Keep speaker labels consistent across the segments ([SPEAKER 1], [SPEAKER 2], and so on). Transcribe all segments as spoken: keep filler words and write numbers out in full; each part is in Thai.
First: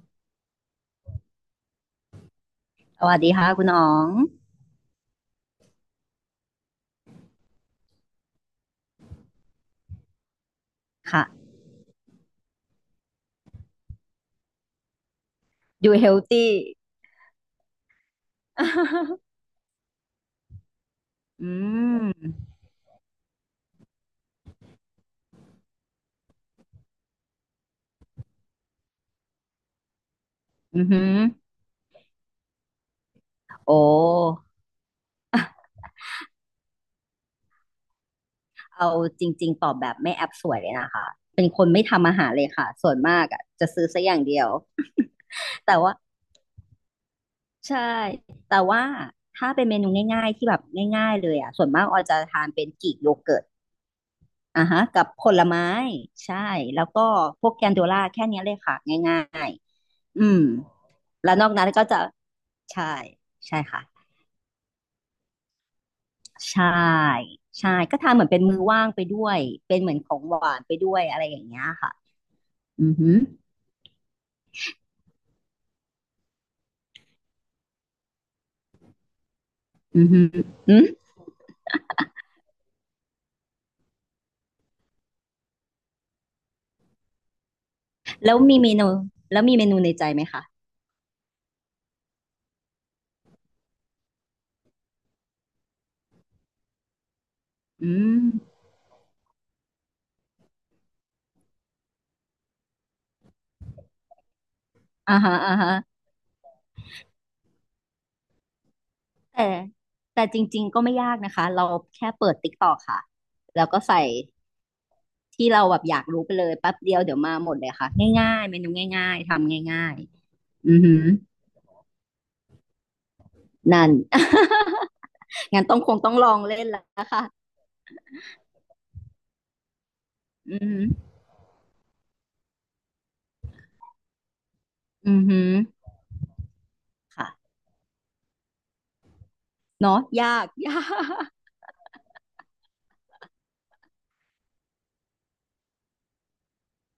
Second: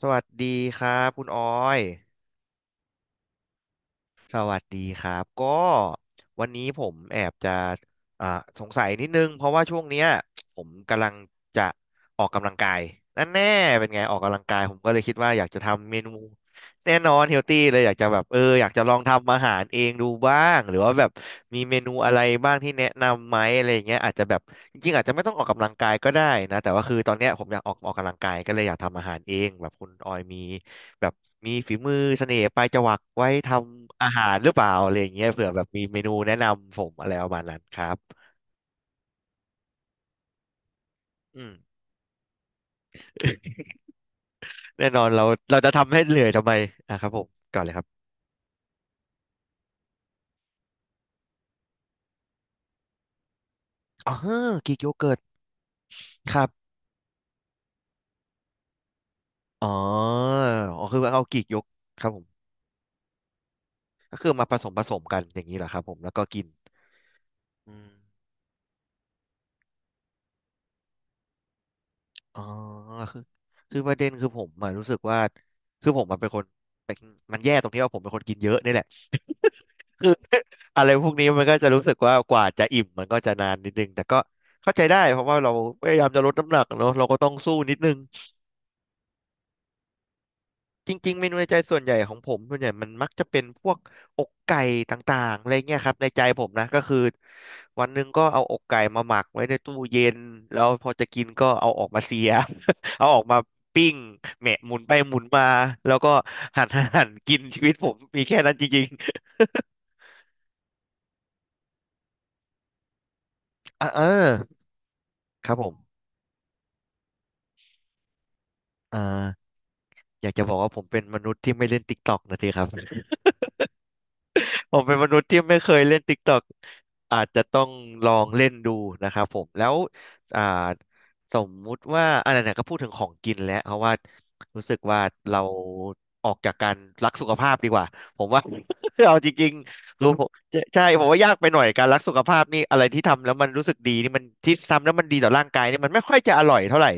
[SPEAKER 1] สวัสดีครับคุณออย
[SPEAKER 2] สวัสดีค่ะคุณอ๋อง
[SPEAKER 1] สวัสดีครับก็วันนี้ผมแอบจะอ่าสงสัยนิดนึงเพราะว่าช่วงเนี้ยผมกำลัง
[SPEAKER 2] ค่ะ
[SPEAKER 1] จะออกกำลังกายนั่นแน่เป็นไงออกกำลังกายผมก็เลยคิดว่าอยากจะทำ
[SPEAKER 2] ดู
[SPEAKER 1] เม
[SPEAKER 2] เฮ
[SPEAKER 1] นู
[SPEAKER 2] ลตี้
[SPEAKER 1] แน่นอนเฮลตี้เลยอยากจะแบบเอออยากจะลองทำอา หารเองดูบ้างหรือว่าแบบ
[SPEAKER 2] อื
[SPEAKER 1] มีเมนูอะไร
[SPEAKER 2] ม
[SPEAKER 1] บ้างที่แนะนำไหมอะไรอย่างเงี้ยอาจจะแบบจริงๆอาจจะไม่ต้องออกกำลังกายก็ได้นะแต่ว่าคือตอนเนี้ยผมอยากออกออกกำลังกายก็เลยอยากทำอาหารเองแบบคุณออยมี
[SPEAKER 2] อือหื
[SPEAKER 1] แบ
[SPEAKER 2] อ
[SPEAKER 1] บมีฝีมือเสน่ห์ปลายจวักไว้ท
[SPEAKER 2] โอ
[SPEAKER 1] ำอาหาร
[SPEAKER 2] ้
[SPEAKER 1] หรือเปล่าอะไรอย่างเงี้ยเผื่อแบบมีเมนูแนะนำผมอะไรประมาณนั้นครับ
[SPEAKER 2] เอาจริงๆตอบแบบไม่แอบสวยเลยนะคะ เป็
[SPEAKER 1] อื
[SPEAKER 2] น
[SPEAKER 1] ม
[SPEAKER 2] คนไม่ทำอาหารเลยค่ะ ส่วนมากอ่ะ จะซื้อซะอย่างเดียว
[SPEAKER 1] แน่นอนเราเรา จะ
[SPEAKER 2] แต่
[SPEAKER 1] ทำ
[SPEAKER 2] ว่า
[SPEAKER 1] ให้เหนื่อยทำไมอ่ะครับผมก่อนเลยครั
[SPEAKER 2] ใช่
[SPEAKER 1] บ
[SPEAKER 2] แต่ว่าถ้าเป็นเมนูง่ายๆที่แบบง่ายๆเลยอ่ะส่วนมากออยจะทานเป็นกรีกโยเกิร์ต
[SPEAKER 1] อ๋อ
[SPEAKER 2] อ่ะ
[SPEAKER 1] กีก
[SPEAKER 2] ฮะ
[SPEAKER 1] โย
[SPEAKER 2] กับ
[SPEAKER 1] เกิร์ต
[SPEAKER 2] ผลไม้
[SPEAKER 1] ค
[SPEAKER 2] ใช่
[SPEAKER 1] รับ
[SPEAKER 2] แล้วก็พวกแกนโดล่าแค่เนี้ยเลยค่ะง่าย
[SPEAKER 1] อ๋อ
[SPEAKER 2] ๆ อืม
[SPEAKER 1] อ๋อคือเอา
[SPEAKER 2] แล้ว
[SPEAKER 1] กี
[SPEAKER 2] น
[SPEAKER 1] ก
[SPEAKER 2] อก
[SPEAKER 1] โยก
[SPEAKER 2] นั้นก็จะ
[SPEAKER 1] ครับผม
[SPEAKER 2] ใช่ใช่ค่ะ
[SPEAKER 1] ก็คือมาผสมผสมกันอย่างนี้เหรอครับผมแล้วก็กิน
[SPEAKER 2] ใช่ใช่
[SPEAKER 1] อืม
[SPEAKER 2] ก็ทานเหมือนเป็นมือว่างไปด้วยเป็นเหมือนของหวานไปด้วยอะไรอย่างเงี้ยค่ะ
[SPEAKER 1] อ๋อ
[SPEAKER 2] อือหือ
[SPEAKER 1] คือคือประเด็นคือผมอะรู้สึกว่าคือผมมันเป็นคนเป็นมันแย่ตรงที่ว่าผมเป็นคนกินเยอะนี่แหละ
[SPEAKER 2] อือหือ อื
[SPEAKER 1] อะ
[SPEAKER 2] ม
[SPEAKER 1] ไรพวกนี้มันก็จะรู้สึกว่ากว่าจะอิ่มมันก็จะนานนิดนึงแต่ก็เข้าใจได้เพราะว่าเราพยายามจะลดน้ำหนักเนอะเราก็ต้องสู้นิดนึง
[SPEAKER 2] แล้วมีเมนูแล้วมีเมนูในใจไหมคะ
[SPEAKER 1] จริงๆเมนูในใจส่วนใหญ่ของผมส่วนใหญ่มันมักจะเป็นพวกอกไก่ต่างๆอะไรเงี้ยครับในใจผมนะก็คือวัน
[SPEAKER 2] อื
[SPEAKER 1] หนึ่งก็
[SPEAKER 2] ม
[SPEAKER 1] เอาอกไก่มาหมักไว้ในตู้เย็นแล้วพอจะกินก็เอาออกมาเสีย เอาออกมาปิ้งแหมะหมุนไปห
[SPEAKER 2] อ่า
[SPEAKER 1] มุน
[SPEAKER 2] ฮะ
[SPEAKER 1] มา
[SPEAKER 2] อ่าฮะ
[SPEAKER 1] แล้วก็หั่น หั่นหั่นกินชีวิตผมมีแค่นั้นจริง
[SPEAKER 2] แต่แต่จริงๆก็ไม่ยากนะคะเราแค่เปิด ติ๊กต็อกค่ะแล้วก็
[SPEAKER 1] ๆอ่ะเอ
[SPEAKER 2] ใส่
[SPEAKER 1] อ
[SPEAKER 2] ที่
[SPEAKER 1] ครับ
[SPEAKER 2] เรา
[SPEAKER 1] ผ
[SPEAKER 2] แบบอ
[SPEAKER 1] ม
[SPEAKER 2] ยากรู้ไปเลยแป๊บเดียวเดี๋ยวมาหมดเลยค่ะง่ายๆเมนู
[SPEAKER 1] อ่
[SPEAKER 2] ง่ายๆ
[SPEAKER 1] า
[SPEAKER 2] ทำง่าย
[SPEAKER 1] อยากจะบอก
[SPEAKER 2] ๆ
[SPEAKER 1] ว่า
[SPEAKER 2] อื
[SPEAKER 1] ผ
[SPEAKER 2] อ
[SPEAKER 1] ม
[SPEAKER 2] หื
[SPEAKER 1] เป็น
[SPEAKER 2] อ
[SPEAKER 1] มนุษย์ที่ไม่เล่นติ๊กต็อกนะทีครับ อ
[SPEAKER 2] นั่น
[SPEAKER 1] ผมเป็นมนุษย์ที่ ไม่
[SPEAKER 2] งั้น
[SPEAKER 1] เค
[SPEAKER 2] ต้อ
[SPEAKER 1] ย
[SPEAKER 2] งค
[SPEAKER 1] เล่
[SPEAKER 2] ง
[SPEAKER 1] น
[SPEAKER 2] ต้องลอง
[SPEAKER 1] TikTok
[SPEAKER 2] เล่นแล้ว
[SPEAKER 1] อา
[SPEAKER 2] ค่ะ
[SPEAKER 1] จจะต้องลองเล่นดูนะครับผมแล้วอ่า
[SPEAKER 2] อือหือ
[SPEAKER 1] สมมุติว่าอะไรเนี่ยก็พูดถึงของกินแล้วเพราะว่ารู้สึกว่า
[SPEAKER 2] อือ
[SPEAKER 1] เรา
[SPEAKER 2] หือ
[SPEAKER 1] ออกจากการรักสุข
[SPEAKER 2] ค่ะ
[SPEAKER 1] ภาพดีกว่าผมว่า เอาจริง
[SPEAKER 2] เนาะ
[SPEAKER 1] ๆรู้ผม
[SPEAKER 2] ยาก
[SPEAKER 1] ใช่
[SPEAKER 2] ยา
[SPEAKER 1] ผมว่า
[SPEAKER 2] ก
[SPEAKER 1] ยากไปหน่อยการรักสุขภาพนี่อะไรที่ทำแล้วมันรู้สึกดีนี่มันที่ทำแล้วมันดีต่อร่างกายนี่มันไม่ค่อยจะอร่อยเท่าไหร่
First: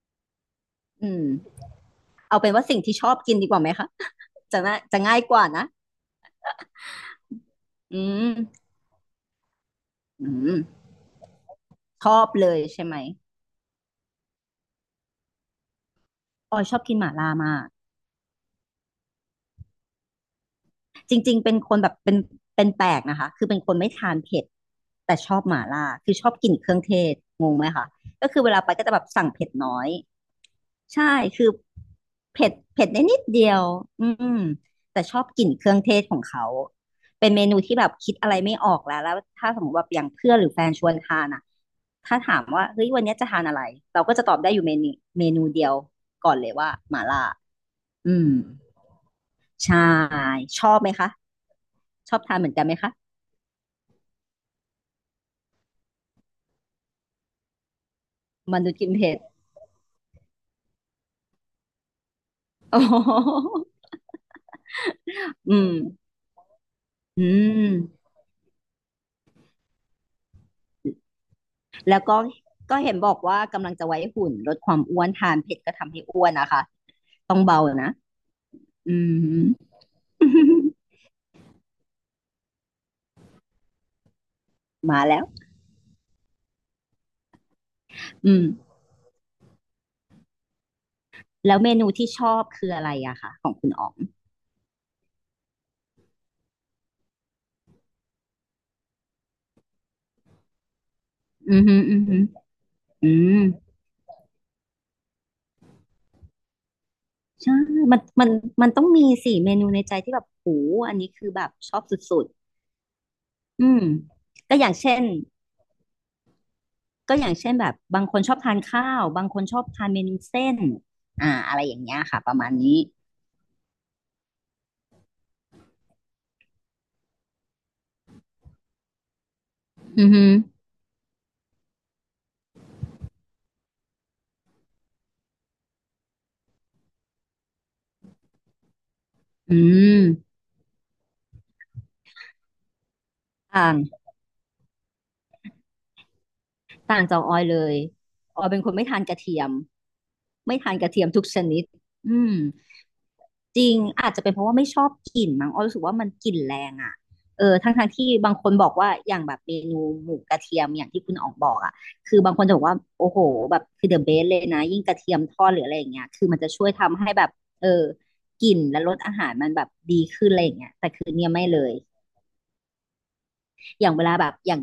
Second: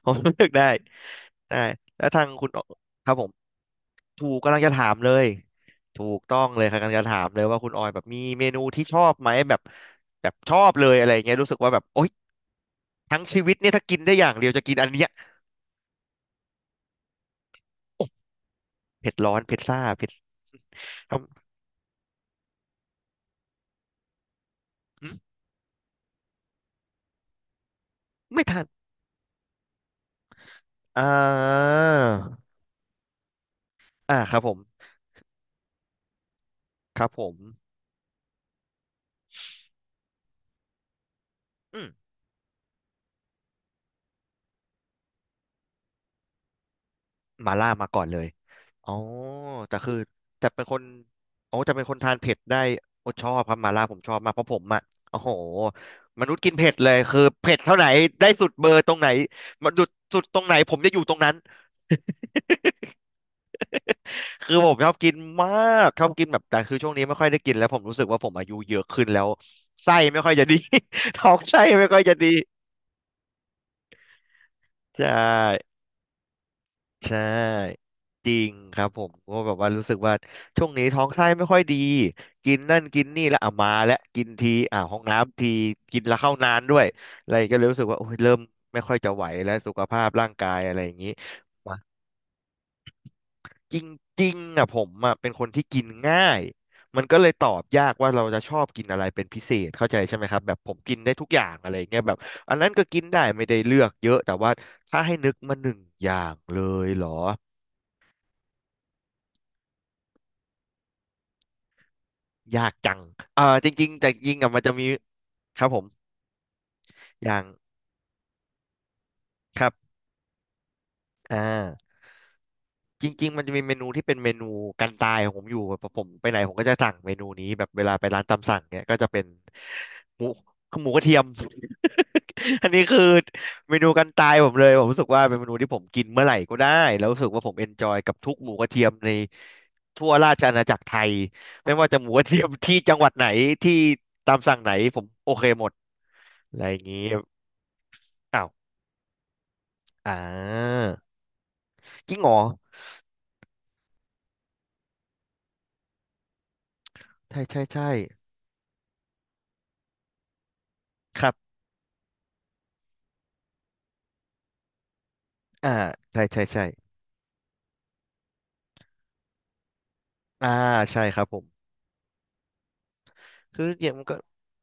[SPEAKER 1] ผมรู้สึกได้
[SPEAKER 2] อืม
[SPEAKER 1] ได้แล้วทาง
[SPEAKER 2] เอา
[SPEAKER 1] คุ
[SPEAKER 2] เป็
[SPEAKER 1] ณ
[SPEAKER 2] นว่าสิ่งที่ช
[SPEAKER 1] ค
[SPEAKER 2] อ
[SPEAKER 1] รับ
[SPEAKER 2] บ
[SPEAKER 1] ผม
[SPEAKER 2] กินดีกว่าไหมคะ
[SPEAKER 1] ถูกกำลั
[SPEAKER 2] จะ
[SPEAKER 1] งจะ
[SPEAKER 2] น่า
[SPEAKER 1] ถาม
[SPEAKER 2] จะ
[SPEAKER 1] เล
[SPEAKER 2] ง่าย
[SPEAKER 1] ย
[SPEAKER 2] กว่านะ
[SPEAKER 1] ถูกต้องเลยค่ะกำลังจะถามเลยว่าคุณออย
[SPEAKER 2] อื
[SPEAKER 1] แบบมี
[SPEAKER 2] ม
[SPEAKER 1] เมนูที่ชอบไหมแบบแบ
[SPEAKER 2] อื
[SPEAKER 1] บชอ
[SPEAKER 2] ม
[SPEAKER 1] บเลยอะไรเงี้ยรู้สึกว่าแบบโอ๊
[SPEAKER 2] ช
[SPEAKER 1] ย
[SPEAKER 2] อบเลยใช่ไหม
[SPEAKER 1] ทั้งชีวิตเนี่ยถ้ากินได้อย่างเดียวจะกินอันเนี้ย
[SPEAKER 2] ออยชอบกินหม่าล่ามาก
[SPEAKER 1] โอ้เผ็ดร้อนเผ็ดซ่าเผ็ดท
[SPEAKER 2] จริงๆเป็นคนแบบเป็นเป็นแปลกนะคะคือเป็นคนไม่ทานเผ็ด
[SPEAKER 1] ำอื
[SPEAKER 2] แต่
[SPEAKER 1] ม
[SPEAKER 2] ชอบหม่าล่าคือชอบกลิ่นเครื่องเทศงงไหมคะก็คื
[SPEAKER 1] ไม่
[SPEAKER 2] อเวลา
[SPEAKER 1] ทัน
[SPEAKER 2] ไปก็จะแบบสั่งเผ็ดน้อย
[SPEAKER 1] อ่
[SPEAKER 2] ใช่ คือ
[SPEAKER 1] า
[SPEAKER 2] เผ็ดเผ็ดได้นิดเดียวอื
[SPEAKER 1] อ่าครั
[SPEAKER 2] ม
[SPEAKER 1] บผม
[SPEAKER 2] แต่ชอบกลิ่นเครื่องเทศของเขา
[SPEAKER 1] ครับผ
[SPEAKER 2] เป็น
[SPEAKER 1] ม
[SPEAKER 2] เมนูที่แบบคิดอะไรไม่ออกแล้วแล้วถ้าสมมติว่าอย่างเพื่อนหรือแฟนชวนทานอ่ะ
[SPEAKER 1] อืม
[SPEAKER 2] ถ้าถามว่าเฮ้ยวันเนี้ยจะทานอะไร เราก็จะตอบได้อยู่เมนูเมนูเดียวก่อนเลยว่าหม่าล่า
[SPEAKER 1] มาล่ามาก่อนเล
[SPEAKER 2] อื
[SPEAKER 1] ย
[SPEAKER 2] ม
[SPEAKER 1] อ๋อแต่
[SPEAKER 2] ใช่
[SPEAKER 1] คือแต่เป็
[SPEAKER 2] ช
[SPEAKER 1] น
[SPEAKER 2] อ
[SPEAKER 1] ค
[SPEAKER 2] บ
[SPEAKER 1] น
[SPEAKER 2] ไหมคะ
[SPEAKER 1] อ๋อจะเป็นคนทา
[SPEAKER 2] ช
[SPEAKER 1] น
[SPEAKER 2] อบ
[SPEAKER 1] เผ็
[SPEAKER 2] ทา
[SPEAKER 1] ด
[SPEAKER 2] นเหมือน
[SPEAKER 1] ได้
[SPEAKER 2] กันไหมคะ
[SPEAKER 1] โอ้ชอบครับมาล่าผมชอบมากเพราะผมอ่ะโอ้โหมนุษย์กินเผ็ดเลยคือเผ็ดเท่าไหนได้สุด
[SPEAKER 2] ม
[SPEAKER 1] เบอ
[SPEAKER 2] นุษย์
[SPEAKER 1] ร์
[SPEAKER 2] กิ
[SPEAKER 1] ต
[SPEAKER 2] น
[SPEAKER 1] รงไหน
[SPEAKER 2] เผ็ด
[SPEAKER 1] มันดุดสุดตรงไหนผมจะอยู่ตรงนั้น
[SPEAKER 2] โอ้โห
[SPEAKER 1] คือผมชอบกินมา
[SPEAKER 2] อืม
[SPEAKER 1] กชอบกินแบบแต่คือช่วงนี้ไม่
[SPEAKER 2] อื
[SPEAKER 1] ค่อยได้กินแล้วผมรู้สึก
[SPEAKER 2] ม
[SPEAKER 1] ว่าผมอายุเยอะขึ้นแล้วไส้ไม่ค่อยจะดี ท้องไส้ไม่ค่
[SPEAKER 2] แล้
[SPEAKER 1] อย
[SPEAKER 2] ว
[SPEAKER 1] จะ
[SPEAKER 2] ก็
[SPEAKER 1] ดี
[SPEAKER 2] ก็เห็นบอกว่ากำลังจะไว้หุ่นลดความอ้ว
[SPEAKER 1] ใช่
[SPEAKER 2] นทานเผ็ดก็ทำให้อ้วนนะคะ
[SPEAKER 1] ใช่
[SPEAKER 2] ต้องเบานะ
[SPEAKER 1] จริงครับ
[SPEAKER 2] อื
[SPEAKER 1] ผมก็
[SPEAKER 2] ม
[SPEAKER 1] แบบว่ารู้สึกว่าช่วงนี้ท้องไส้ไม่ค่อยดีกินนั่นกินนี่แล้วอ่ะมาแล้วกินทีอ่ะห้อ
[SPEAKER 2] มา
[SPEAKER 1] ง
[SPEAKER 2] แล้ว
[SPEAKER 1] น้ำทีกินแล้วเข้านานด้วยอะไรก็เลยรู้สึกว่าโอ้ย
[SPEAKER 2] อื
[SPEAKER 1] เริ่ม
[SPEAKER 2] ม
[SPEAKER 1] ไม่ค่อยจะไหวแล้วสุขภาพร่างกายอะไรอย่างนี้
[SPEAKER 2] แล้วเมนูที่ชอบคืออะไรอะคะของคุณ
[SPEAKER 1] จ
[SPEAKER 2] อ๋อง
[SPEAKER 1] ริงๆอ่ะผมอ่ะเป็นคนที่กินง่ายมันก็เลยตอบยากว่าเราจะชอบกินอะไรเป็นพิเศษเข้าใจใช่ไหมครับแบบผมกินได้ทุกอย่า
[SPEAKER 2] อื
[SPEAKER 1] ง
[SPEAKER 2] ม
[SPEAKER 1] อะไร
[SPEAKER 2] ฮึอื
[SPEAKER 1] เงี้
[SPEAKER 2] ม
[SPEAKER 1] ยแบ
[SPEAKER 2] ฮึ
[SPEAKER 1] บอันนั้นก็กิน
[SPEAKER 2] อื
[SPEAKER 1] ได้
[SPEAKER 2] ม
[SPEAKER 1] ไม่ได้เลือกเยอะแต่ว่าถ้าให้นึกมาหนึ่งอย่างเลยเหร
[SPEAKER 2] ใช่มันมันมันต้องมีสิเมนูในใจที่แบบโหอันนี้คือแบบชอบสุด
[SPEAKER 1] อยากจังเอ่า
[SPEAKER 2] ๆอื
[SPEAKER 1] จ
[SPEAKER 2] ม
[SPEAKER 1] ริงๆแต่จริงอ่ะ
[SPEAKER 2] ก็
[SPEAKER 1] มัน
[SPEAKER 2] อย่า
[SPEAKER 1] จะ
[SPEAKER 2] ง
[SPEAKER 1] มี
[SPEAKER 2] เช่น
[SPEAKER 1] ครับผม
[SPEAKER 2] ก็อ
[SPEAKER 1] อ
[SPEAKER 2] ย่าง
[SPEAKER 1] ย่าง
[SPEAKER 2] เช่นแบบบางคนชอบทานข้าวบางคนช
[SPEAKER 1] ค
[SPEAKER 2] อบ
[SPEAKER 1] รับ
[SPEAKER 2] ทานเมนูเส้นอ่า
[SPEAKER 1] อ่
[SPEAKER 2] อะไรอย่าง
[SPEAKER 1] า
[SPEAKER 2] เงี้ยค่ะประมาณนี้
[SPEAKER 1] จริงๆมันจะมีเมนูที่เป็นเมนูกันตายของผมอยู่แบบผมไปไหนผมก็จะสั่งเมนูนี้แบบเวลาไปร้านตามสั่งเนี่ยก็จะเป็น
[SPEAKER 2] อือ
[SPEAKER 1] ห
[SPEAKER 2] ฮึ
[SPEAKER 1] มูหมูกระเทียม อันนี้คือเมนูกันตายผมเลยผมรู้สึกว่าเป็นเมนูที่ผมกินเมื่อไหร่ก็ได้แล้วรู้สึกว่าผมเอนจอยกับทุกหมูกระเทียมใน
[SPEAKER 2] อื
[SPEAKER 1] ทั่วรา
[SPEAKER 2] ม
[SPEAKER 1] ชอาณาจักรไทยไม่ว่าจะหมูกระเทียมที่จังหวัดไหน
[SPEAKER 2] ต่า
[SPEAKER 1] ที่
[SPEAKER 2] ง
[SPEAKER 1] ตามสั่งไหนผมโอเคหมดอะไรอย่างนี้
[SPEAKER 2] ต่างจากออยเลยอ
[SPEAKER 1] อ้า
[SPEAKER 2] อ
[SPEAKER 1] ว
[SPEAKER 2] ยเป็นคนไม่ทานกระเทียม
[SPEAKER 1] อ่
[SPEAKER 2] ไม่ทานก
[SPEAKER 1] า
[SPEAKER 2] ระเทียมทุกชนิด
[SPEAKER 1] จริง
[SPEAKER 2] อื
[SPEAKER 1] เหร
[SPEAKER 2] ม
[SPEAKER 1] อ
[SPEAKER 2] จริงอาจจะเป็นเพราะว่าไม่ชอบกลิ่นมั้งออยรู้สึกว่ามันกลิ่นแรงอ่ะ
[SPEAKER 1] ใช่
[SPEAKER 2] เออ
[SPEAKER 1] ใช่
[SPEAKER 2] ทั้งทา
[SPEAKER 1] ใช่
[SPEAKER 2] งที่บางคนบอกว่าอย่างแบบเมนูหมูกระเทียมอย่างที่คุณ
[SPEAKER 1] ค
[SPEAKER 2] อ
[SPEAKER 1] รั
[SPEAKER 2] อกบอ
[SPEAKER 1] บ
[SPEAKER 2] กอ่ะคือบางคนจะบอกว่าโอ้โหแบบคือเดอะเบสเลยนะยิ่งกระเทียมทอดหรือ
[SPEAKER 1] อ่า
[SPEAKER 2] อะไรอย่างเงี้ย
[SPEAKER 1] ใช่
[SPEAKER 2] คือมัน
[SPEAKER 1] ใช่
[SPEAKER 2] จะ
[SPEAKER 1] ใช่
[SPEAKER 2] ช่วยทำให้แบบเออกลิ่นและรสอาหารมันแบบดีขึ้นอะไร
[SPEAKER 1] อ่า
[SPEAKER 2] อย่างเงี้ยแต่
[SPEAKER 1] ใช่
[SPEAKER 2] คือ
[SPEAKER 1] ครับ
[SPEAKER 2] เนี่ย
[SPEAKER 1] ผม
[SPEAKER 2] ไม่เลย
[SPEAKER 1] คืออ
[SPEAKER 2] อ
[SPEAKER 1] ย่า
[SPEAKER 2] ย่า
[SPEAKER 1] ง
[SPEAKER 2] งเว
[SPEAKER 1] มัน
[SPEAKER 2] ลา
[SPEAKER 1] ก็
[SPEAKER 2] แบบอย่าง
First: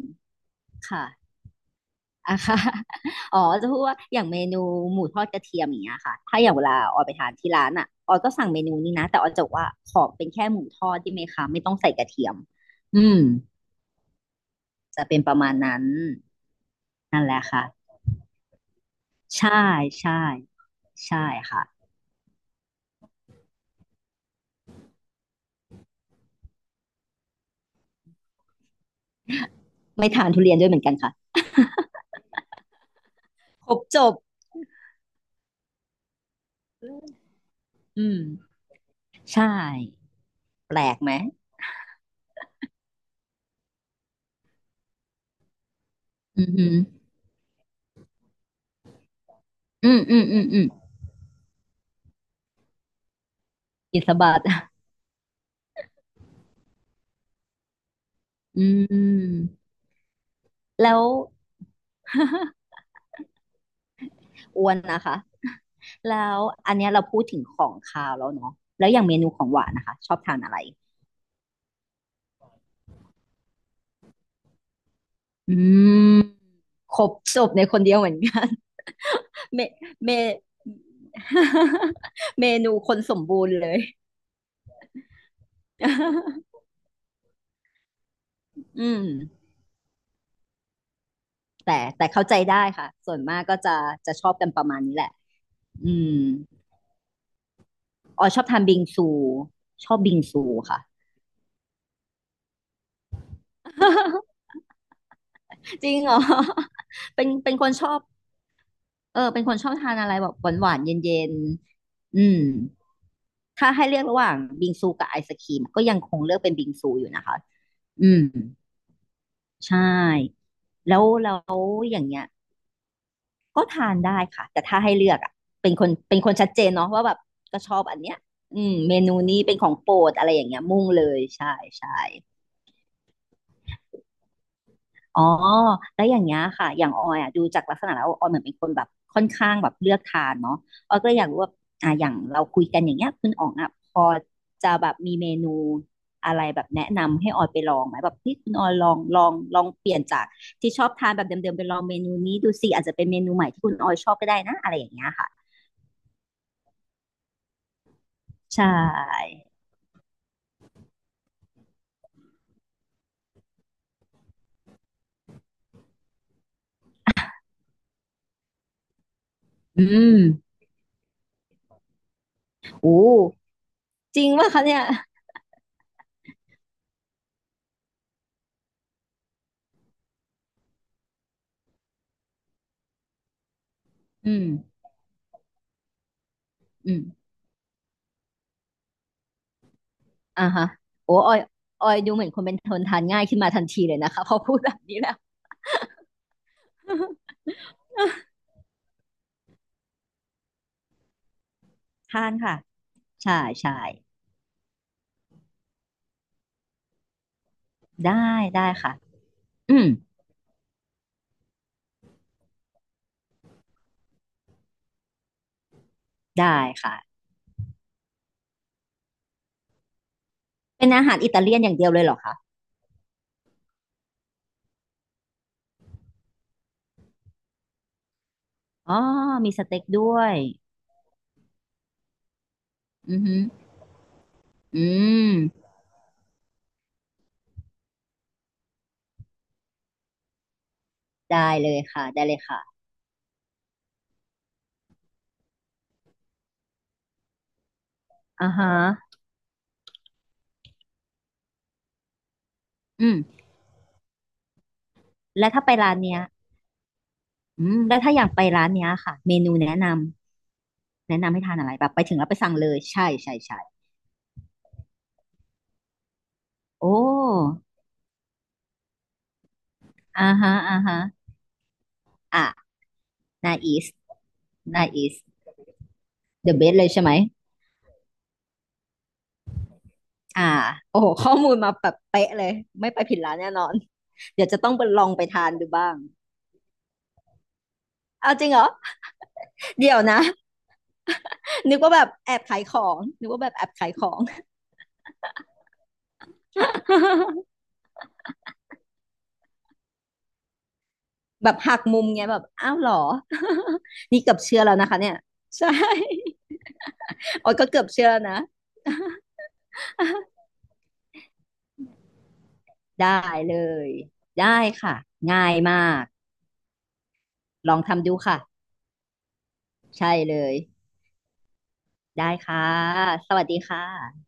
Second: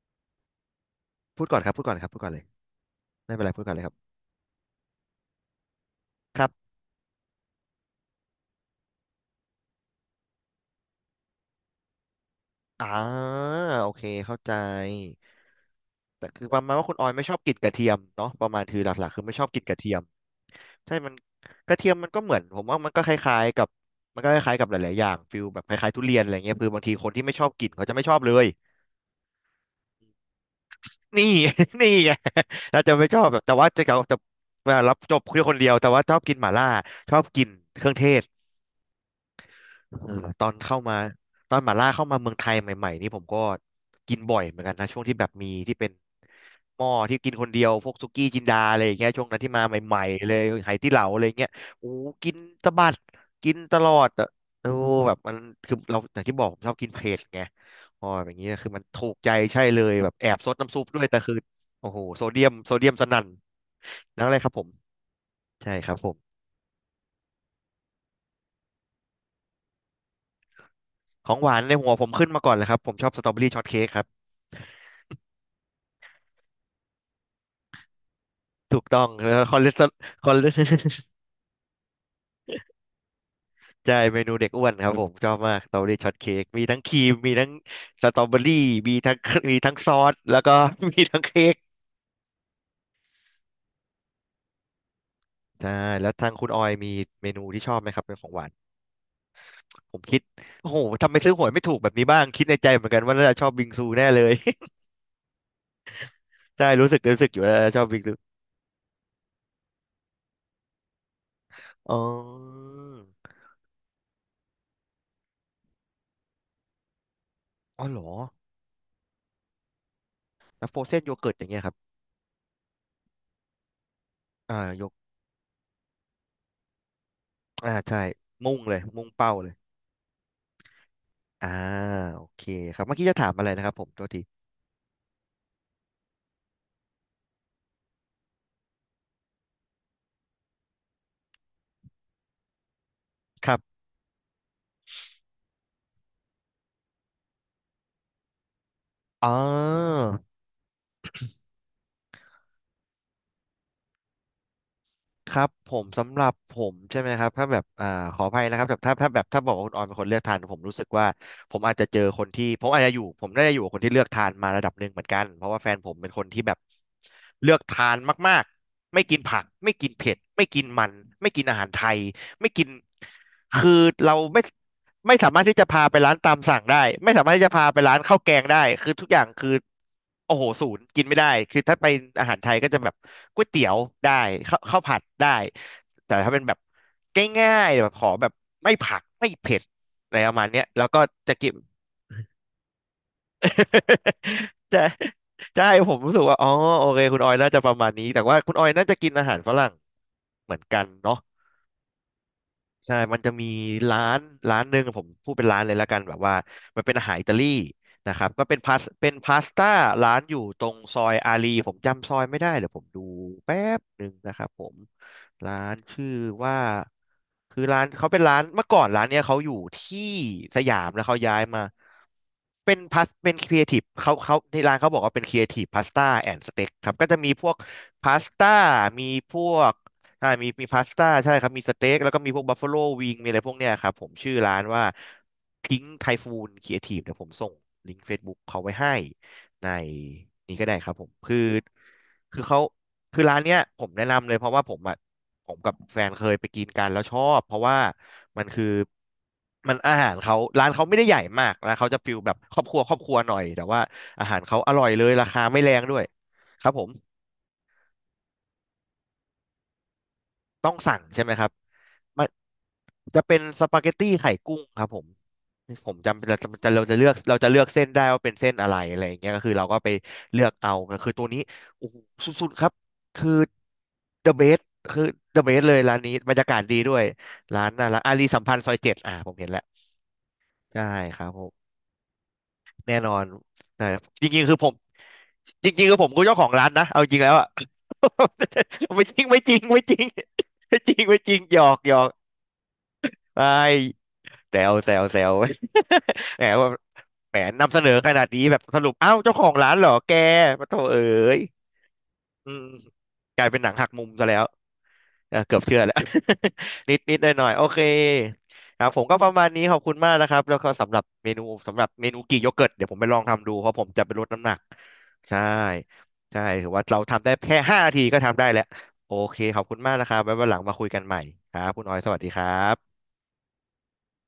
[SPEAKER 2] ค่ะ
[SPEAKER 1] พูดก่อนครับพูดก่อนครับพูดก่อน
[SPEAKER 2] อ่ะ
[SPEAKER 1] เลย
[SPEAKER 2] ค่ะ
[SPEAKER 1] ไม่
[SPEAKER 2] อ๋อ
[SPEAKER 1] เป็นไรพู
[SPEAKER 2] จะ
[SPEAKER 1] ดก่อน
[SPEAKER 2] พู
[SPEAKER 1] เล
[SPEAKER 2] ด
[SPEAKER 1] ยครั
[SPEAKER 2] ว่า
[SPEAKER 1] บ
[SPEAKER 2] อย่างเมนูหมูทอดกระเทียมอย่างเงี้ยค่ะถ้า
[SPEAKER 1] ค
[SPEAKER 2] อ
[SPEAKER 1] รับ
[SPEAKER 2] ย่างเวลาออยไปทานที่ร้านอ่ะออยก็สั่งเมนูนี้นะแต่ออยจะบอกว่าขอเป็นแค่หมูทอดได้ไหมคะไม่ต้องใส่กระเทียม
[SPEAKER 1] อ่า
[SPEAKER 2] อืม
[SPEAKER 1] โอเคเข้าใจ
[SPEAKER 2] จะเป็นประมาณนั้น
[SPEAKER 1] แต่คือประมาณว่าคุณออย
[SPEAKER 2] นั่
[SPEAKER 1] ไม่
[SPEAKER 2] นแห
[SPEAKER 1] ชอบ
[SPEAKER 2] ละ
[SPEAKER 1] กลิ่น
[SPEAKER 2] ค่ะ
[SPEAKER 1] กระเทียมเนาะประมาณคือหลักๆคือไม่ชอบ
[SPEAKER 2] ใช่
[SPEAKER 1] กลิ่นกระเทียม
[SPEAKER 2] ใช่
[SPEAKER 1] ใช่มัน
[SPEAKER 2] ใช่
[SPEAKER 1] กระ
[SPEAKER 2] ค่ะ
[SPEAKER 1] เทียมมันก็เหมือนผมว่ามันก็คล้ายๆกับมันก็คล้ายๆกับหลายๆอย่างฟิลแบบคล้ายๆทุเรียนอะไรเงี้ยคือบางทีคนที่ไม่ชอบกลิ่นเขาจะไม่ชอบเลย
[SPEAKER 2] ไม่ทานทุเรียนด้วยเหมือนกันค่ะ
[SPEAKER 1] นี่ นี่ไงเราจะไม่ชอบแบบแต่ว่า
[SPEAKER 2] ครบ
[SPEAKER 1] จะเขา
[SPEAKER 2] จบ
[SPEAKER 1] จะเวลารับจบคือคนเดียวแต่ว่าชอบกินหม่าล่าชอบกินเครื่อง
[SPEAKER 2] อื
[SPEAKER 1] เทศ
[SPEAKER 2] มใช่
[SPEAKER 1] เออตอน
[SPEAKER 2] แป
[SPEAKER 1] เข้า
[SPEAKER 2] ล
[SPEAKER 1] มา
[SPEAKER 2] กไหม
[SPEAKER 1] ตอนหม่าล่าเข้ามาเมืองไทยใหม่ๆนี่ผมก็กินบ่อยเหมือนกันนะช่วงที่แบบมีที่เป็น
[SPEAKER 2] อือหือ
[SPEAKER 1] หม้อที่กินคนเดียวพวกสุกี้จินดาอะไรอย่างเงี้ยช่วงนั้นที่มา
[SPEAKER 2] อื
[SPEAKER 1] ให
[SPEAKER 2] ม
[SPEAKER 1] ม่
[SPEAKER 2] อืม
[SPEAKER 1] ๆเล
[SPEAKER 2] อื
[SPEAKER 1] ย
[SPEAKER 2] มอืม
[SPEAKER 1] ไหตี้เหลาอะไรเงี้ยโอ้กินสะบัดกินตลอ
[SPEAKER 2] อิ
[SPEAKER 1] ด
[SPEAKER 2] ส
[SPEAKER 1] อะ
[SPEAKER 2] บาท
[SPEAKER 1] โอ้แบบมันคือเราอย่างที่บอกผมชอบกินเผ็ดไงอ๋ออย่างเงี้ย
[SPEAKER 2] อื
[SPEAKER 1] คือมันถูกใจใช่
[SPEAKER 2] ม
[SPEAKER 1] เลยแบบแอบซดน้ำซุป
[SPEAKER 2] แล้
[SPEAKER 1] ด้ว
[SPEAKER 2] ว
[SPEAKER 1] ยแต่คือโอ้โหโซเดียม โซเดียมสนั่นนั่นเลยครับผ
[SPEAKER 2] อ้
[SPEAKER 1] ม
[SPEAKER 2] วนนะคะ
[SPEAKER 1] ใช่ครับ ผ
[SPEAKER 2] แล้
[SPEAKER 1] ม
[SPEAKER 2] วอันเนี้ยเราพูดถึงของคาวแล้วเนาะแล้วอย่างเมนูของหวานนะคะชอบทานอะไร
[SPEAKER 1] ของหวานในหัวผมขึ้นมาก่อนเลยครับผมชอบสตรอเบอรี่ช็อตเค้กครับ
[SPEAKER 2] อืมครบจบในคนเดียวเหมือนกัน
[SPEAKER 1] ถูกต้องแล้วค อ
[SPEAKER 2] เม
[SPEAKER 1] เลสเตอร
[SPEAKER 2] เม
[SPEAKER 1] คอเลส
[SPEAKER 2] เมนูคนสมบูรณ์เล ย
[SPEAKER 1] ใช่เมนูเด็กอ้วนครับผมชอบมากสตรอเบอรี่ช็อตเค้กมี ทั้งครีมมีทั้งสตรอเบอรี่
[SPEAKER 2] อื
[SPEAKER 1] มี
[SPEAKER 2] ม
[SPEAKER 1] ทั้งมีทั้งซอสแล้วก็ มีทั้งเค้ก
[SPEAKER 2] แต่แต่เข้าใจได้ค่ะส่วนมากก็จะจะชอบกันประมาณนี้แหละ
[SPEAKER 1] ใช่
[SPEAKER 2] อื
[SPEAKER 1] แล้
[SPEAKER 2] ม
[SPEAKER 1] วทางคุณออยมีเมนูที่ชอบไหมครับเป็นข
[SPEAKER 2] อ๋อ
[SPEAKER 1] องห
[SPEAKER 2] ชอ
[SPEAKER 1] วา
[SPEAKER 2] บ
[SPEAKER 1] น
[SPEAKER 2] ทานบิงซูช
[SPEAKER 1] ผ
[SPEAKER 2] อบ
[SPEAKER 1] ม
[SPEAKER 2] บิ
[SPEAKER 1] คิ
[SPEAKER 2] ง
[SPEAKER 1] ด
[SPEAKER 2] ซู
[SPEAKER 1] โอ้โห
[SPEAKER 2] ค่ะ
[SPEAKER 1] ทำไมซื้อหวยไม่ถูกแบบนี้บ้างคิดในใจเหมือนกันว่าน่าจะชอบบิงซูแน่เลย
[SPEAKER 2] จริงเหรอ
[SPEAKER 1] ใช่รู้สึกรู้
[SPEAKER 2] เป็
[SPEAKER 1] สึ
[SPEAKER 2] น
[SPEAKER 1] กอยู่
[SPEAKER 2] เป็
[SPEAKER 1] แล้
[SPEAKER 2] นค
[SPEAKER 1] วา
[SPEAKER 2] น
[SPEAKER 1] ชอ
[SPEAKER 2] ช
[SPEAKER 1] บ
[SPEAKER 2] อ
[SPEAKER 1] บิ
[SPEAKER 2] บ
[SPEAKER 1] งซู
[SPEAKER 2] เออเป็นคนชอบทานอะไรแบบหวานๆเย็น
[SPEAKER 1] อ๋อ
[SPEAKER 2] ๆอืมถ้าให้เลือกระหว่างบิงซูกับไอศกรีมก็ยังคงเลือกเป็นบิงซูอยู่นะคะ
[SPEAKER 1] อ๋อเหรอ
[SPEAKER 2] อืมใช่
[SPEAKER 1] แล้วโฟรเซ
[SPEAKER 2] แล้
[SPEAKER 1] น
[SPEAKER 2] ว
[SPEAKER 1] โยเกิร์
[SPEAKER 2] แล้
[SPEAKER 1] ตอย่าง
[SPEAKER 2] ว
[SPEAKER 1] เงี้ยครับ
[SPEAKER 2] อย่างเงี้ยก็ทานได้ค่ะ
[SPEAKER 1] อ่า
[SPEAKER 2] แต่ถ้า
[SPEAKER 1] โยก
[SPEAKER 2] ให้เลือกอ่ะเป็นคนเป็นคนชัดเจนเนาะว่าแบบก็ช
[SPEAKER 1] อ่า
[SPEAKER 2] อบอัน
[SPEAKER 1] ใช่
[SPEAKER 2] เนี้ย
[SPEAKER 1] มุ่
[SPEAKER 2] อื
[SPEAKER 1] งเล
[SPEAKER 2] ม
[SPEAKER 1] ย
[SPEAKER 2] เม
[SPEAKER 1] มุ่ง
[SPEAKER 2] นู
[SPEAKER 1] เป้า
[SPEAKER 2] นี้
[SPEAKER 1] เลย
[SPEAKER 2] เป็นของโปรดอะไรอย่างเงี้ยมุ่งเลย
[SPEAKER 1] อ่า
[SPEAKER 2] ใช่ใช่
[SPEAKER 1] โอเคครับเมื่อกี้จะถามอะไรนะครับผมตัวที
[SPEAKER 2] อ๋อแล้วอย่างเงี้ยค่ะ อย่างออยอ่ะดูจากลักษณะแล้วออยเหมือนเป็นคนแบบค่อนข้างแบบเลือกทานเนาะออยก็เลยอยากรู้ว่าอ่ะอย่างเราคุยกันอย่างเงี้ยคุณอ๋
[SPEAKER 1] ค
[SPEAKER 2] อง
[SPEAKER 1] รั
[SPEAKER 2] อ่ะ
[SPEAKER 1] บ
[SPEAKER 2] พอจะแบบมีเมนูอะไรแบบแนะนำให้ออยไปลองไหมแบบที่คุณออยลองล
[SPEAKER 1] อ๋
[SPEAKER 2] อ
[SPEAKER 1] อ
[SPEAKER 2] งลองเปลี่ยนจากที่ชอบทานแบบเดิมๆไปลองเมนูนี้ดูสิอาจจะเป็นเมนูใหม่ที่คุณออยชอบก็ได้นะอะไรอย่างเงี้ยค่ะ
[SPEAKER 1] ครับผมสำหรับผมใช่ไหมครับถ้าแบบอ่าขออภัยนะค
[SPEAKER 2] ใช
[SPEAKER 1] รับแต่ถ้าถ้าแบบ
[SPEAKER 2] ่
[SPEAKER 1] ถ้าบอกว่าคุณออยเป็นคนเลือกทานผมรู้สึกว่าผมอาจจะเจอคนที่ผมอาจจะอยู่ผมได้อยู่กับคนที่เลือกทานมาระดับหนึ่งเหมือนกันเพราะว่าแฟนผมเป็นคนที่แบบเลือกทานมากๆไม่กินผักไม่
[SPEAKER 2] อื
[SPEAKER 1] กินเผ็
[SPEAKER 2] ม
[SPEAKER 1] ดไม่กินมันไม่กินอาหารไทยไม่กิน
[SPEAKER 2] โอ้
[SPEAKER 1] คือเรา
[SPEAKER 2] จริง
[SPEAKER 1] ไม่
[SPEAKER 2] ป่ะคะเนี่ย
[SPEAKER 1] ไม่สามารถที่จะพาไปร้านตามสั่งได้ไม่สามารถที่จะพาไปร้านข้าวแกงได้คือทุกอย่างคือโอ้โหศูนย์กินไม่ได้คือถ้าไปอาหารไทยก็จะแบบก๋วยเตี๋ยวได้
[SPEAKER 2] อืม
[SPEAKER 1] ข้าวข้าวผัดได้แต่ถ้าเป็นแบบ
[SPEAKER 2] อืม
[SPEAKER 1] ง่ายๆแบบขอแบบไม่ผักไม่เผ็ดอะไรประ
[SPEAKER 2] อ่า
[SPEAKER 1] มาณเนี้ย
[SPEAKER 2] ฮะ
[SPEAKER 1] แล้วก็
[SPEAKER 2] โอ้อ
[SPEAKER 1] จะ
[SPEAKER 2] อย
[SPEAKER 1] กิน
[SPEAKER 2] ออยดูเหมือนคนเป็นคนทานง่ายขึ้นมาทันทีเลยนะคะ พอ พูดแบ
[SPEAKER 1] แต่
[SPEAKER 2] บนี้แล้ว
[SPEAKER 1] ใช่ผมรู้สึกว่าอ๋อโอเคคุณ ออยน่าจะประมาณนี้แต่ว่าคุณออยน่าจะกินอาหารฝรั่งเหมือนกันเนาะ
[SPEAKER 2] ทานค่ะ
[SPEAKER 1] ใช่มันจะ
[SPEAKER 2] ใช่
[SPEAKER 1] มี
[SPEAKER 2] ใช่
[SPEAKER 1] ร้านร้านหนึ่งผมพูดเป็นร้านเลยแล้วกันแบบว่ามันเป็นอาหารอิตาลีนะค
[SPEAKER 2] ได้
[SPEAKER 1] รับก็เป็น
[SPEAKER 2] ได้
[SPEAKER 1] พาส
[SPEAKER 2] ค่ะ
[SPEAKER 1] เป็นพาสต้า
[SPEAKER 2] อืม
[SPEAKER 1] ร้านอยู่ตรงซอยอารีผมจำซอยไม่ได้เดี๋ยวผมดูแป๊บหนึ่งนะครับผมร้านชื่อว่า
[SPEAKER 2] ได้ค่ะ
[SPEAKER 1] คือร้านเขาเป็นร้านเมื่อก่อนร้านเนี้ยเขาอยู่ที่สยา
[SPEAKER 2] เป็
[SPEAKER 1] ม
[SPEAKER 2] น
[SPEAKER 1] แล้
[SPEAKER 2] อา
[SPEAKER 1] ว
[SPEAKER 2] หา
[SPEAKER 1] เขา
[SPEAKER 2] รอิ
[SPEAKER 1] ย้าย
[SPEAKER 2] ตาเลีย
[SPEAKER 1] มา
[SPEAKER 2] นอย่างเดียวเลยเหรอคะ
[SPEAKER 1] เป็นพาสเป็นครีเอทีฟเขาเขาที่ร้านเขาบอกว่าเป็นครีเอทีฟพาสต้าแอนด์สเต็กครับก็จะมีพวกพาสต้า
[SPEAKER 2] อ๋อ
[SPEAKER 1] มีพ
[SPEAKER 2] มี
[SPEAKER 1] ว
[SPEAKER 2] ส
[SPEAKER 1] ก
[SPEAKER 2] เต็กด้ว
[SPEAKER 1] อ่า
[SPEAKER 2] ย
[SPEAKER 1] มีมีพาสต้าใช่ครับมีสเต็กแล้วก็มีพวกบัฟฟ l o วิง
[SPEAKER 2] อือ
[SPEAKER 1] มีอะ
[SPEAKER 2] หื
[SPEAKER 1] ไร
[SPEAKER 2] อ
[SPEAKER 1] พวกเนี้ยครับผมชื่อร้านว่า
[SPEAKER 2] อืม
[SPEAKER 1] พิง k ์ไทฟูนครีเอทีฟเดี๋ยวผมส่งลิงก์ Facebook เขาไว้ให้ในนี้ก็ได้ครับผมคือ
[SPEAKER 2] ได้เลยค่ะได้เล
[SPEAKER 1] คื
[SPEAKER 2] ย
[SPEAKER 1] อเขา
[SPEAKER 2] ค่ะ
[SPEAKER 1] คือร้านเนี้ยผมแนะนำเลยเพราะว่าผมอ่ะ ผมกับแฟนเคยไปกินกันแล้วชอบเพราะว่ามัน
[SPEAKER 2] อ่า
[SPEAKER 1] คือ
[SPEAKER 2] ฮะ
[SPEAKER 1] มันอาหารเขาร้านเขาไม่ได้ใหญ่มากล้วเขาจะฟิลแบบครอบครัวครอบค
[SPEAKER 2] อื
[SPEAKER 1] รั
[SPEAKER 2] ม
[SPEAKER 1] วหน่อยแต่ว่าอาหารเขาอร่อยเลยราคา
[SPEAKER 2] แล้ว
[SPEAKER 1] ไม่
[SPEAKER 2] ถ้า
[SPEAKER 1] แร
[SPEAKER 2] ไป
[SPEAKER 1] ง
[SPEAKER 2] ร้า
[SPEAKER 1] ด้
[SPEAKER 2] น
[SPEAKER 1] วย
[SPEAKER 2] เนี้ย
[SPEAKER 1] ครับผม
[SPEAKER 2] อืมแล้วถ้าอยากไปร้านเนี้ยค่ะเมนูแนะน
[SPEAKER 1] ต้องสั่ง
[SPEAKER 2] ำแนะ
[SPEAKER 1] ใช่ไหม
[SPEAKER 2] นำให้
[SPEAKER 1] ครับ
[SPEAKER 2] ทานอะไรแบบไปถึง
[SPEAKER 1] มั
[SPEAKER 2] แล้
[SPEAKER 1] น
[SPEAKER 2] วไปสั่งเลยใช่
[SPEAKER 1] จะ
[SPEAKER 2] ใช่
[SPEAKER 1] เป็น
[SPEAKER 2] ใช่
[SPEAKER 1] สปาเกตตี้ไข่กุ้งครับผมผมจำเราจะจะเรา
[SPEAKER 2] โอ้
[SPEAKER 1] จะเลือกเราจะเลือกเส้นได้ว่าเป็นเส้นอะไรอะไรอย่างเงี้ยก็คือเราก็ไป
[SPEAKER 2] อ่า
[SPEAKER 1] เลือ
[SPEAKER 2] ฮะ
[SPEAKER 1] กเอา
[SPEAKER 2] อ่าฮะ
[SPEAKER 1] คือตัวนี้โอ้โห
[SPEAKER 2] อ่ะ
[SPEAKER 1] สุดๆครับคือ
[SPEAKER 2] นาอีส
[SPEAKER 1] the best
[SPEAKER 2] นา
[SPEAKER 1] คือ
[SPEAKER 2] อีส
[SPEAKER 1] the best เลยร้านนี้บรรยา
[SPEAKER 2] เดอะ
[SPEAKER 1] กาศ
[SPEAKER 2] เบ
[SPEAKER 1] ดี
[SPEAKER 2] สเลย
[SPEAKER 1] ด้ว
[SPEAKER 2] ใช่
[SPEAKER 1] ย
[SPEAKER 2] ไหม
[SPEAKER 1] ร้านน่ารักอารีสัมพันธ์ซอยเจ็ดอ่ะผมเห็นแล้ว
[SPEAKER 2] อ่า
[SPEAKER 1] ใช่
[SPEAKER 2] โอ้โห
[SPEAKER 1] ครับ
[SPEAKER 2] ข้อ
[SPEAKER 1] ผ
[SPEAKER 2] มู
[SPEAKER 1] ม
[SPEAKER 2] ลมาแบบเป๊ะเลยไม่
[SPEAKER 1] แน่
[SPEAKER 2] ไป
[SPEAKER 1] นอ
[SPEAKER 2] ผิด
[SPEAKER 1] น
[SPEAKER 2] ร้านแน่นอน
[SPEAKER 1] แต่จริง
[SPEAKER 2] เดี๋ย
[SPEAKER 1] ๆ
[SPEAKER 2] ว
[SPEAKER 1] คือ
[SPEAKER 2] จะ
[SPEAKER 1] ผ
[SPEAKER 2] ต้อ
[SPEAKER 1] ม
[SPEAKER 2] งไปลองไปทานดู
[SPEAKER 1] จริ
[SPEAKER 2] บ้า
[SPEAKER 1] งๆคื
[SPEAKER 2] ง
[SPEAKER 1] อผมก็เจ้าของร้านนะเอาจริงแล้วอะ
[SPEAKER 2] เอาจริงเหรอ
[SPEAKER 1] ไม่จริงไม่จริงไม่
[SPEAKER 2] เดี๋
[SPEAKER 1] จ
[SPEAKER 2] ย
[SPEAKER 1] ริ
[SPEAKER 2] ว
[SPEAKER 1] ง
[SPEAKER 2] นะ
[SPEAKER 1] ไม่จริงไม่จริงหยอ
[SPEAKER 2] นึ
[SPEAKER 1] ก
[SPEAKER 2] ก
[SPEAKER 1] ห
[SPEAKER 2] ว่า
[SPEAKER 1] ยอ
[SPEAKER 2] แบบ
[SPEAKER 1] ก
[SPEAKER 2] แอบขายของนึกว่า
[SPEAKER 1] ไม่
[SPEAKER 2] แบบแอบขายของ
[SPEAKER 1] แซวแซวแซว แหมว่าแหมนำเสนอขนาดนี้แบบสรุปอ้าวเจ้าของร้านเหรอแกมาโถเอ๋ย
[SPEAKER 2] แบบหักมุมไงยแบบ
[SPEAKER 1] อืม
[SPEAKER 2] อ้าวเหรอ
[SPEAKER 1] กลายเป็นหนังหักมุม
[SPEAKER 2] นี่
[SPEAKER 1] ซะ
[SPEAKER 2] เกื
[SPEAKER 1] แล้
[SPEAKER 2] อบ
[SPEAKER 1] ว
[SPEAKER 2] เชื่อแล้วนะคะเนี่ย
[SPEAKER 1] เออเกือบ
[SPEAKER 2] ใช่
[SPEAKER 1] เชื่อแล้ว นิดนิดหน่อยห น่อ
[SPEAKER 2] โอ้
[SPEAKER 1] ย
[SPEAKER 2] ย
[SPEAKER 1] โอ
[SPEAKER 2] ก็
[SPEAKER 1] เค
[SPEAKER 2] เกือบเชื่อแล้วนะ
[SPEAKER 1] ครับผมก็ประมาณนี้ขอบคุณมากนะครับ แล้วก็สำหรับเมนูสำหรับเมนูกี่โยเกิร์ตเดี๋ยวผมไปลอ
[SPEAKER 2] ได้
[SPEAKER 1] งทำดู
[SPEAKER 2] เล
[SPEAKER 1] เพราะผม
[SPEAKER 2] ย
[SPEAKER 1] จะไปลดน้ำหนัก
[SPEAKER 2] ได้ค่ะ
[SPEAKER 1] ใช่
[SPEAKER 2] ง่ายมาก
[SPEAKER 1] ใช่ถือว่าเราทำได้แค่
[SPEAKER 2] ล
[SPEAKER 1] ห้า
[SPEAKER 2] อง
[SPEAKER 1] นาที
[SPEAKER 2] ทำดู
[SPEAKER 1] ก็
[SPEAKER 2] ค่ะ
[SPEAKER 1] ทำได้แล้วโอเคขอบคุณมากนะ
[SPEAKER 2] ใช่
[SPEAKER 1] ครับไว้
[SPEAKER 2] เล
[SPEAKER 1] วันห
[SPEAKER 2] ย
[SPEAKER 1] ลังมาคุยกันใหม่ครับคุณออยสวัสดี
[SPEAKER 2] ได้
[SPEAKER 1] ครั
[SPEAKER 2] ค่ะ
[SPEAKER 1] บ
[SPEAKER 2] สวัสดีค่ะ